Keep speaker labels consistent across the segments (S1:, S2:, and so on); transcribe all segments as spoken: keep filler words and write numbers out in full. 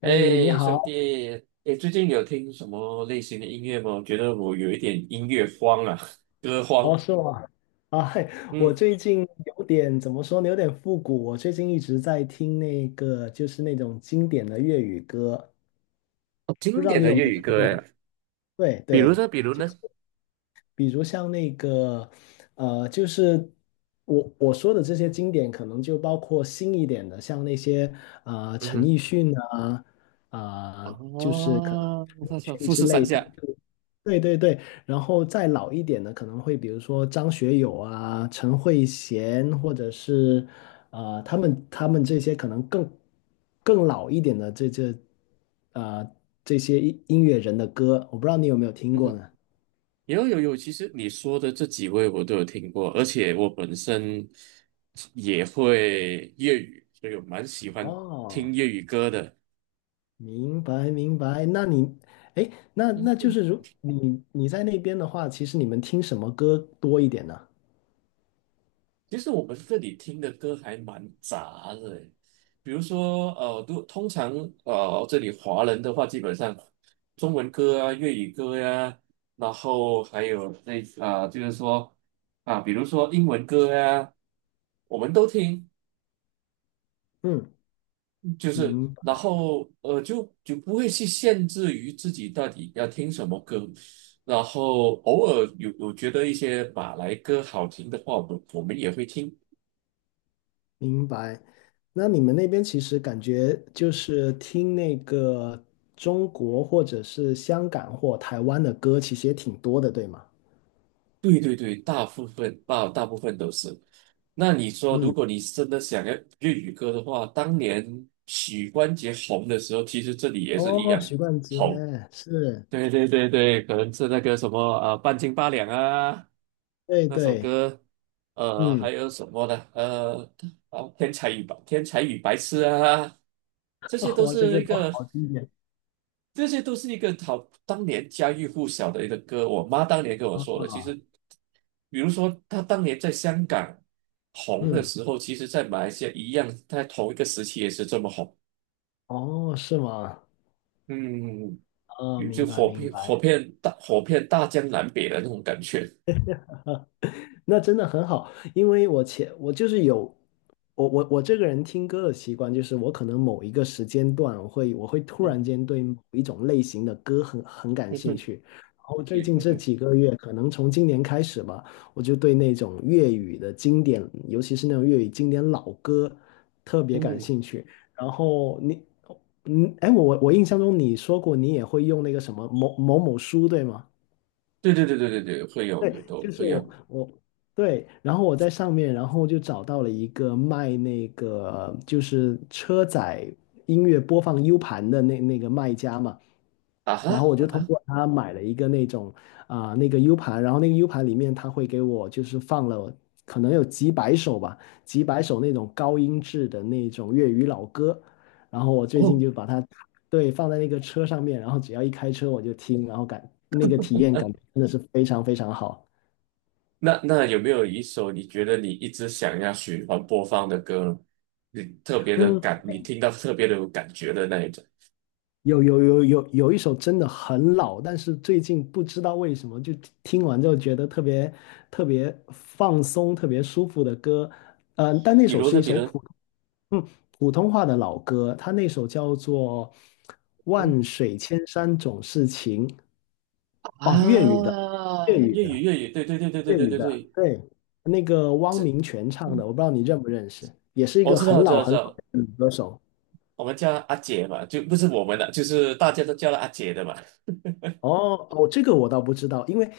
S1: 哎，你
S2: 哎，
S1: 好。
S2: 兄弟，哎，最近有听什么类型的音乐吗？我觉得我有一点音乐荒啊，歌荒。
S1: 哦，是我啊，嘿，我
S2: 嗯，
S1: 最近有点怎么说呢，有点复古。我最近一直在听那个，就是那种经典的粤语歌，
S2: 哦
S1: 不
S2: 经
S1: 知道
S2: 典
S1: 你
S2: 的
S1: 有没
S2: 粤
S1: 有
S2: 语
S1: 听
S2: 歌
S1: 过？
S2: 哎，
S1: 对
S2: 比如
S1: 对，
S2: 说，比如
S1: 就是。
S2: 呢，
S1: 比如像那个，呃，就是我我说的这些经典，可能就包括新一点的，像那些呃
S2: 嗯
S1: 陈
S2: 哼，
S1: 奕迅啊，呃，就是可能
S2: 哦，
S1: 陈 奕迅
S2: 富
S1: 之
S2: 士山
S1: 类的，
S2: 下，
S1: 就对对对。然后再老一点的，可能会比如说张学友啊、陈慧娴，或者是呃他们他们这些可能更更老一点的这这呃这些音音乐人的歌，我不知道你有没有听
S2: 嗯
S1: 过
S2: 哼，
S1: 呢？
S2: 有有有，其实你说的这几位我都有听过，而且我本身也会粤语，所以我蛮喜欢听
S1: 哦，
S2: 粤语歌的。
S1: 明白明白。那你，哎，那那就是如你你在那边的话，其实你们听什么歌多一点呢？
S2: 其实我们这里听的歌还蛮杂的诶，比如说呃，都通常呃，这里华人的话，基本上中文歌啊、粤语歌呀、然后还有那啊、就是说啊，比如说英文歌呀、我们都听，
S1: 嗯，
S2: 就是
S1: 明
S2: 然
S1: 白
S2: 后呃，就就不会去限制于自己到底要听什么歌，然后偶尔有有觉得一些马来歌好听的话，我们我们也会听。
S1: 明白。那你们那边其实感觉就是听那个中国或者是香港或台湾的歌，其实也挺多的，对吗？
S2: 对对对，大部分大大部分都是。那你说，如
S1: 嗯，
S2: 果你真的想要粤语歌的话，当年许冠杰红的时候，其实这里也是一
S1: 哦，
S2: 样
S1: 许冠杰
S2: 红。
S1: 是，
S2: 对对对对，可能是那个什么啊，半斤八两》啊，
S1: 对
S2: 那首
S1: 对，
S2: 歌，呃，还
S1: 嗯，
S2: 有什么呢？呃，哦，天才与白天才与白痴》啊，这些都
S1: 哇，这个
S2: 是一
S1: 都
S2: 个。
S1: 好经典
S2: 这些都是一个好当年家喻户晓的一个歌。我妈当年跟我说的，其实，
S1: 啊。
S2: 比如说她当年在香港红的
S1: 嗯，
S2: 时候，其实在马来西亚一样，在同一个时期也是这么红。
S1: 哦，是吗？
S2: 嗯，
S1: 啊，
S2: 有就
S1: 明白
S2: 火
S1: 明
S2: 遍火
S1: 白。
S2: 遍大火遍大江南北的那种感觉。
S1: 那真的很好，因为我前我就是有我我我这个人听歌的习惯，就是我可能某一个时间段我会我会突然
S2: 嗯
S1: 间对某一种类型的歌很很感
S2: 嗯
S1: 兴
S2: 哼，
S1: 趣，然后最
S2: 也
S1: 近
S2: 那
S1: 这
S2: 个
S1: 几个月，可能从今年开始吧，我就对那种粤语的经典，尤其是那种粤语经典老歌特别感
S2: 嗯，
S1: 兴趣。然后你嗯，哎，我我我印象中你说过你也会用那个什么某某某书，对吗？
S2: 对对对对对对，会有
S1: 对，
S2: 很都
S1: 就是
S2: 会
S1: 我
S2: 有
S1: 我对，然后我在上面，然后就找到了一个卖那个就是车载音乐播放 U 盘的那那个卖家嘛。
S2: 啊哈
S1: 然后我
S2: 啊
S1: 就通
S2: 哈
S1: 过他买了一个那种啊、那个 U 盘，然后那个 U 盘里面他会给我就是放了可能有几百首吧，几百首那种高音质的那种粤语老歌，然后我最近
S2: 哦，
S1: 就把它对，放在那个车上面，然后只要一开车我就听，然后感那个体验感真的是非常非常好。
S2: 那那有没有一首你觉得你一直想要循环播放的歌呢？你特别的
S1: 嗯，
S2: 感，你听到特别的有感觉的那一种，
S1: 有有有有有一首真的很老，但是最近不知道为什么就听完之后觉得特别特别放松、特别舒服的歌。嗯、但那
S2: 比
S1: 首
S2: 如
S1: 是
S2: 呢，
S1: 一
S2: 比
S1: 首
S2: 如，
S1: 普嗯普通话的老歌，它那首叫做《万
S2: 嗯
S1: 水千山总是情》。哦，粤语的，
S2: 啊，
S1: 粤语
S2: 粤
S1: 的。
S2: 语粤语，对对对对对
S1: 粤
S2: 对
S1: 语
S2: 对
S1: 的，
S2: 对，
S1: 对，那个汪明荃唱的，
S2: 嗯，
S1: 我不知道你认不认识，也是一
S2: 我
S1: 个
S2: 知道
S1: 很
S2: 知
S1: 老
S2: 道知
S1: 很老
S2: 道，
S1: 的女歌手。
S2: 我们叫她阿姐嘛，就不是我们的，就是大家都叫了阿姐的嘛，
S1: 哦哦，这个我倒不知道。因为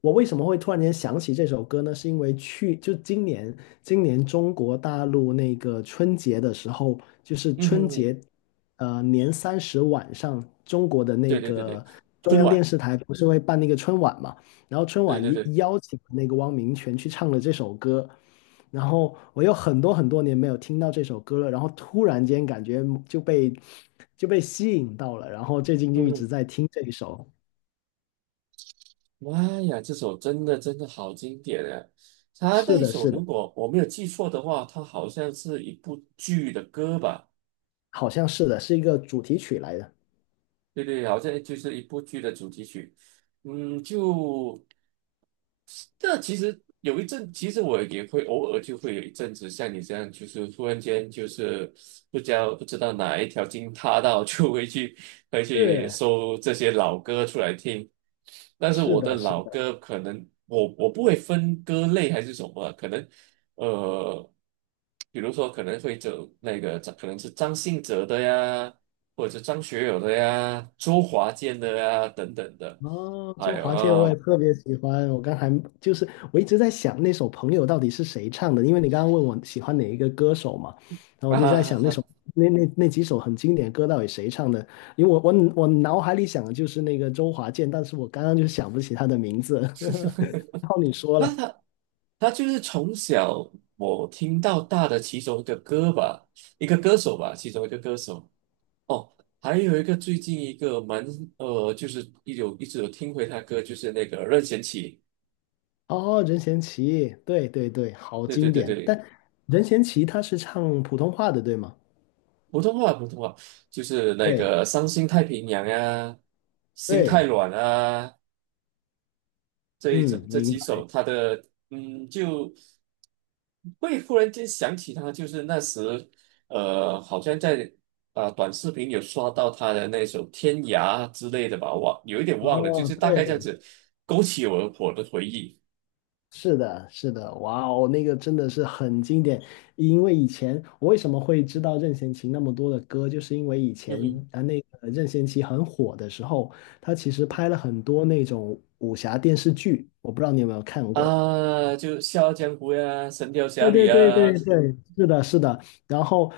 S1: 我为什么会突然间想起这首歌呢？是因为去就今年今年中国大陆那个春节的时候，就是
S2: 嗯哼
S1: 春
S2: 哼，
S1: 节呃年三十晚上，中国的那
S2: 对对对对，
S1: 个中
S2: 春
S1: 央电
S2: 晚，
S1: 视台不是会办那个春晚嘛？然后春
S2: 对
S1: 晚
S2: 对对，
S1: 邀邀请那个汪明荃去唱了这首歌，然后我有很多很多年没有听到这首歌了，然后突然间感觉就被就被吸引到了，然后最近就
S2: 嗯
S1: 一直
S2: 哼。
S1: 在听这一首。
S2: 妈呀，这首真的真的好经典啊！他
S1: 是
S2: 那一
S1: 的，
S2: 首
S1: 是的，
S2: 如果我没有记错的话，他好像是一部剧的歌吧？
S1: 好像是的，是一个主题曲来的。
S2: 对对，好像就是一部剧的主题曲。嗯，就这其实有一阵，其实我也会偶尔就会有一阵子像你这样，就是突然间就是不知道不知道哪一条筋塌到，就会去会去
S1: 是，
S2: 搜这些老歌出来听。但是
S1: 是
S2: 我的
S1: 的，是
S2: 老
S1: 的。
S2: 歌可能我我不会分歌类还是什么，可能呃，比如说可能会走那个张可能是张信哲的呀，或者是张学友的呀，周华健的呀等等的，
S1: 哦，
S2: 还
S1: 周
S2: 有
S1: 华健我也
S2: 啊。
S1: 特别喜欢。我刚才就是我一直在想那首《朋友》到底是谁唱的，因为你刚刚问我喜欢哪一个歌手嘛，然后我
S2: 啊，
S1: 就在想那首
S2: 啊
S1: 那那那几首很经典的歌到底谁唱的？因为我我我脑海里想的就是那个周华健，但是我刚刚就想不起他的名字。然后你说了，
S2: 他就是从小我听到大的其中一个歌吧，一个歌手吧，其中一个歌手。哦，还有一个最近一个蛮呃，就是一有一直有听回他歌，就是那个任贤齐。
S1: 哦，任贤齐，对对对，好
S2: 对对
S1: 经
S2: 对
S1: 典。
S2: 对，
S1: 但任贤齐他是唱普通话的，对吗？
S2: 普通话普通话，就是那
S1: 对
S2: 个《伤心太平洋》啊，《心
S1: 对，
S2: 太软》啊，这一种
S1: 嗯，
S2: 这
S1: 明
S2: 几
S1: 白。
S2: 首，他的嗯，就会忽然间想起他，就是那时呃，好像在呃短视频有刷到他的那首《天涯》之类的吧，忘有一点忘了，就
S1: 哦，
S2: 是大概这样
S1: 对，
S2: 子勾起我我的回忆。
S1: 是的，是的，哇哦，那个真的是很经典。因为以前我为什么会知道任贤齐那么多的歌，就是因为以
S2: 嗯
S1: 前
S2: 哼，
S1: 啊，那个任贤齐很火的时候，他其实拍了很多那种武侠电视剧，我不知道你有没有看过。
S2: 啊，就《笑傲江湖》呀，《神雕侠
S1: 对
S2: 侣》
S1: 对对
S2: 啊，
S1: 对对，是的，是的。然后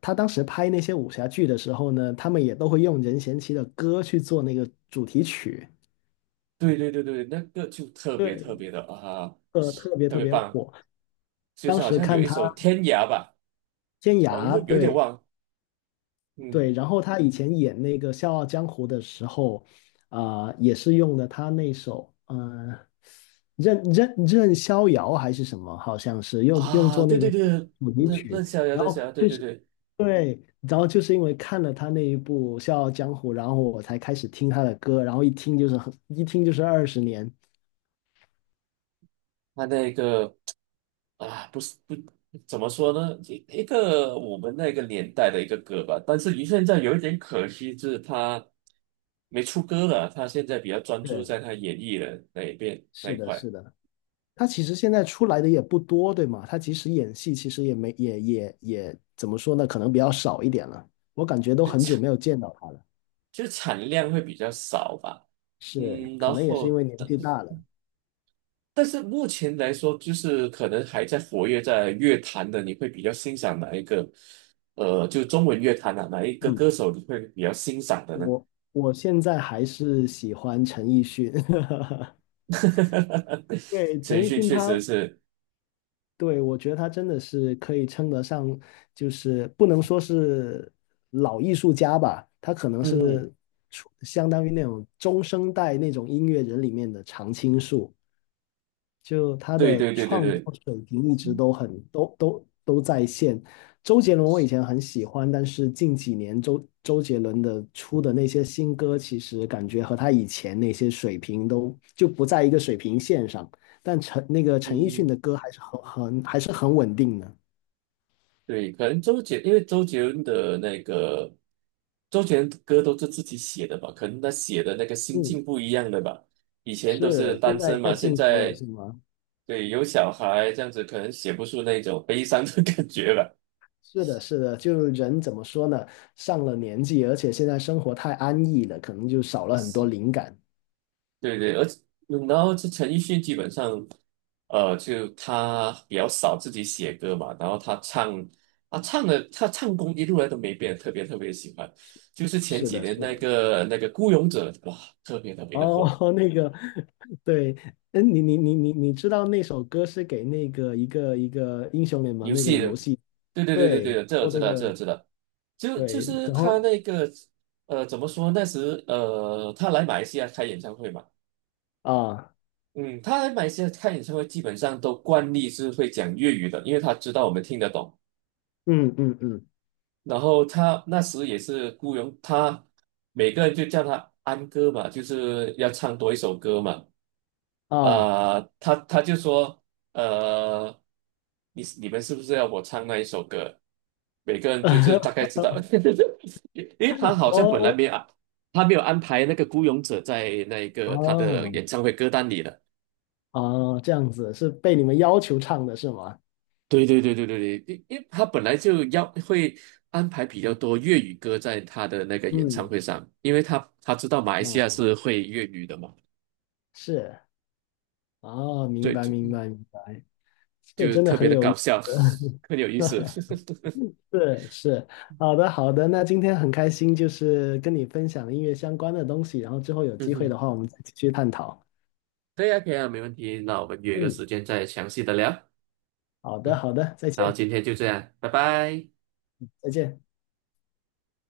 S1: 他当时拍那些武侠剧的时候呢，他们也都会用任贤齐的歌去做那个主题曲。
S2: 对对对对，那个就特别特
S1: 对，
S2: 别的啊，
S1: 呃，特别
S2: 特
S1: 特
S2: 别
S1: 别
S2: 棒，
S1: 火。
S2: 就
S1: 当
S2: 是好
S1: 时
S2: 像有
S1: 看
S2: 一
S1: 他
S2: 首《天涯》吧，
S1: 天
S2: 忘
S1: 涯，
S2: 了有点
S1: 对
S2: 忘，
S1: 对，
S2: 嗯。
S1: 然后他以前演那个《笑傲江湖》的时候，啊、也是用的他那首，嗯、任任任逍遥还是什么，好像是用用
S2: 啊，
S1: 作
S2: 对
S1: 那个
S2: 对对，
S1: 主题
S2: 那那
S1: 曲，
S2: 逍遥，
S1: 然
S2: 那
S1: 后
S2: 逍遥，对
S1: 就
S2: 对
S1: 是
S2: 对，
S1: 对，然后就是因为看了他那一部《笑傲江湖》，然后我才开始听他的歌，然后一听就是很，一听就是二十年，
S2: 他那个啊，不是不怎么说呢，一一个我们那个年代的一个歌吧，但是于现在有一点可惜，就是他没出歌了，他现在比较专注
S1: 对，
S2: 在他演艺的那一边那
S1: 是
S2: 一
S1: 的，
S2: 块，
S1: 是的。他其实现在出来的也不多，对吗？他即使演戏，其实也没也也也怎么说呢？可能比较少一点了。我感觉都
S2: 就
S1: 很久
S2: 产
S1: 没有见到他了，
S2: 就产量会比较少吧，
S1: 是，
S2: 嗯，
S1: 可
S2: 然
S1: 能也是因
S2: 后。
S1: 为年纪大了。
S2: 但是目前来说，就是可能还在活跃在乐坛的，你会比较欣赏哪一个？呃，就中文乐坛啊，哪一个
S1: 嗯，
S2: 歌手你会比较欣赏的呢？
S1: 我我现在还是喜欢陈奕迅。对，
S2: 陈
S1: 陈
S2: 奕
S1: 奕
S2: 迅
S1: 迅
S2: 确实
S1: 他，
S2: 是，
S1: 对，我觉得他真的是可以称得上，就是不能说是老艺术家吧，他可能
S2: 嗯，
S1: 是出相当于那种中生代那种音乐人里面的常青树。就他
S2: 对
S1: 的
S2: 对对对
S1: 创
S2: 对，
S1: 作水平一直都很都都都在线。周杰伦我以前很喜欢，但是近几年周周杰伦的出的那些新歌，其实感觉和他以前那些水平都就不在一个水平线上。但陈那个陈奕迅
S2: 嗯。
S1: 的歌还是很很还是很稳定的。
S2: 对，可能周杰，因为周杰伦的那个周杰伦的歌都是自己写的吧，可能他写的那个心
S1: 嗯，
S2: 境不一样的吧。以前都是
S1: 是，现
S2: 单
S1: 在
S2: 身
S1: 太
S2: 嘛，现
S1: 幸福了，
S2: 在
S1: 是吗？
S2: 对有小孩这样子，可能写不出那种悲伤的 感觉了。
S1: 是的，是的，就是人怎么说呢？上了年纪，而且现在生活太安逸了，可能就少了很多灵感。
S2: 对对，而且嗯然后这陈奕迅基本上，呃，就他比较少自己写歌嘛，然后他唱，他唱的他唱功一路来都没变，特别特别喜欢。就是前
S1: 是
S2: 几
S1: 的，
S2: 年
S1: 是
S2: 那
S1: 的。
S2: 个那个《孤勇者》，哇，特别特别的
S1: 哦，
S2: 火，
S1: 那个，对，嗯，你你你你你知道那首歌是给那个一个一个英雄联盟
S2: 游
S1: 那个
S2: 戏的，
S1: 游戏，
S2: 对对对对
S1: 对，
S2: 对，这我
S1: 做
S2: 知
S1: 那
S2: 道，这我
S1: 个
S2: 知道，就就
S1: 对，
S2: 是
S1: 然
S2: 他
S1: 后
S2: 那个，呃，怎么说？那时呃，他来马来西亚开演唱会嘛。
S1: 啊，
S2: 嗯，他来马来西亚开演唱会，基本上都惯例是会讲粤语的，因为他知道我们听得懂。
S1: 嗯嗯嗯
S2: 然后他那时也是雇佣他，每个人就叫他安哥嘛，就是要唱多一首歌嘛。
S1: 啊，
S2: 啊、他他就说，呃，你你们是不是要我唱那一首歌？每个人就是大概知道，因为他好像本来
S1: 哦
S2: 没有安，他没有安排那个孤勇者在那个他的
S1: 哦
S2: 演唱会歌单里的。
S1: 哦，这样子是被你们要求唱的是吗？
S2: 对对对对对对，因因为他本来就要会安排比较多粤语歌在他的那个演唱
S1: 嗯，
S2: 会上，因为他他知道马来西亚
S1: 哦，
S2: 是会粤语的嘛，
S1: 是，哦，明
S2: 对，
S1: 白
S2: 就
S1: 明
S2: 嗯
S1: 白明白，这个
S2: 就
S1: 真的
S2: 特别
S1: 很
S2: 的
S1: 有意
S2: 搞
S1: 思。
S2: 笑，很有意思。
S1: 是是，好的好的，那今天很开心，就是跟你分享音乐相关的东西，然后之后有
S2: 嗯
S1: 机会的
S2: 哼，
S1: 话，我们再继续探讨。
S2: 对呀，可以啊，没问题。那我们约个
S1: 嗯，
S2: 时间再详细的聊。
S1: 好的
S2: 嗯，
S1: 好的，再
S2: 然后
S1: 见
S2: 今天就这样，拜拜。
S1: 再见。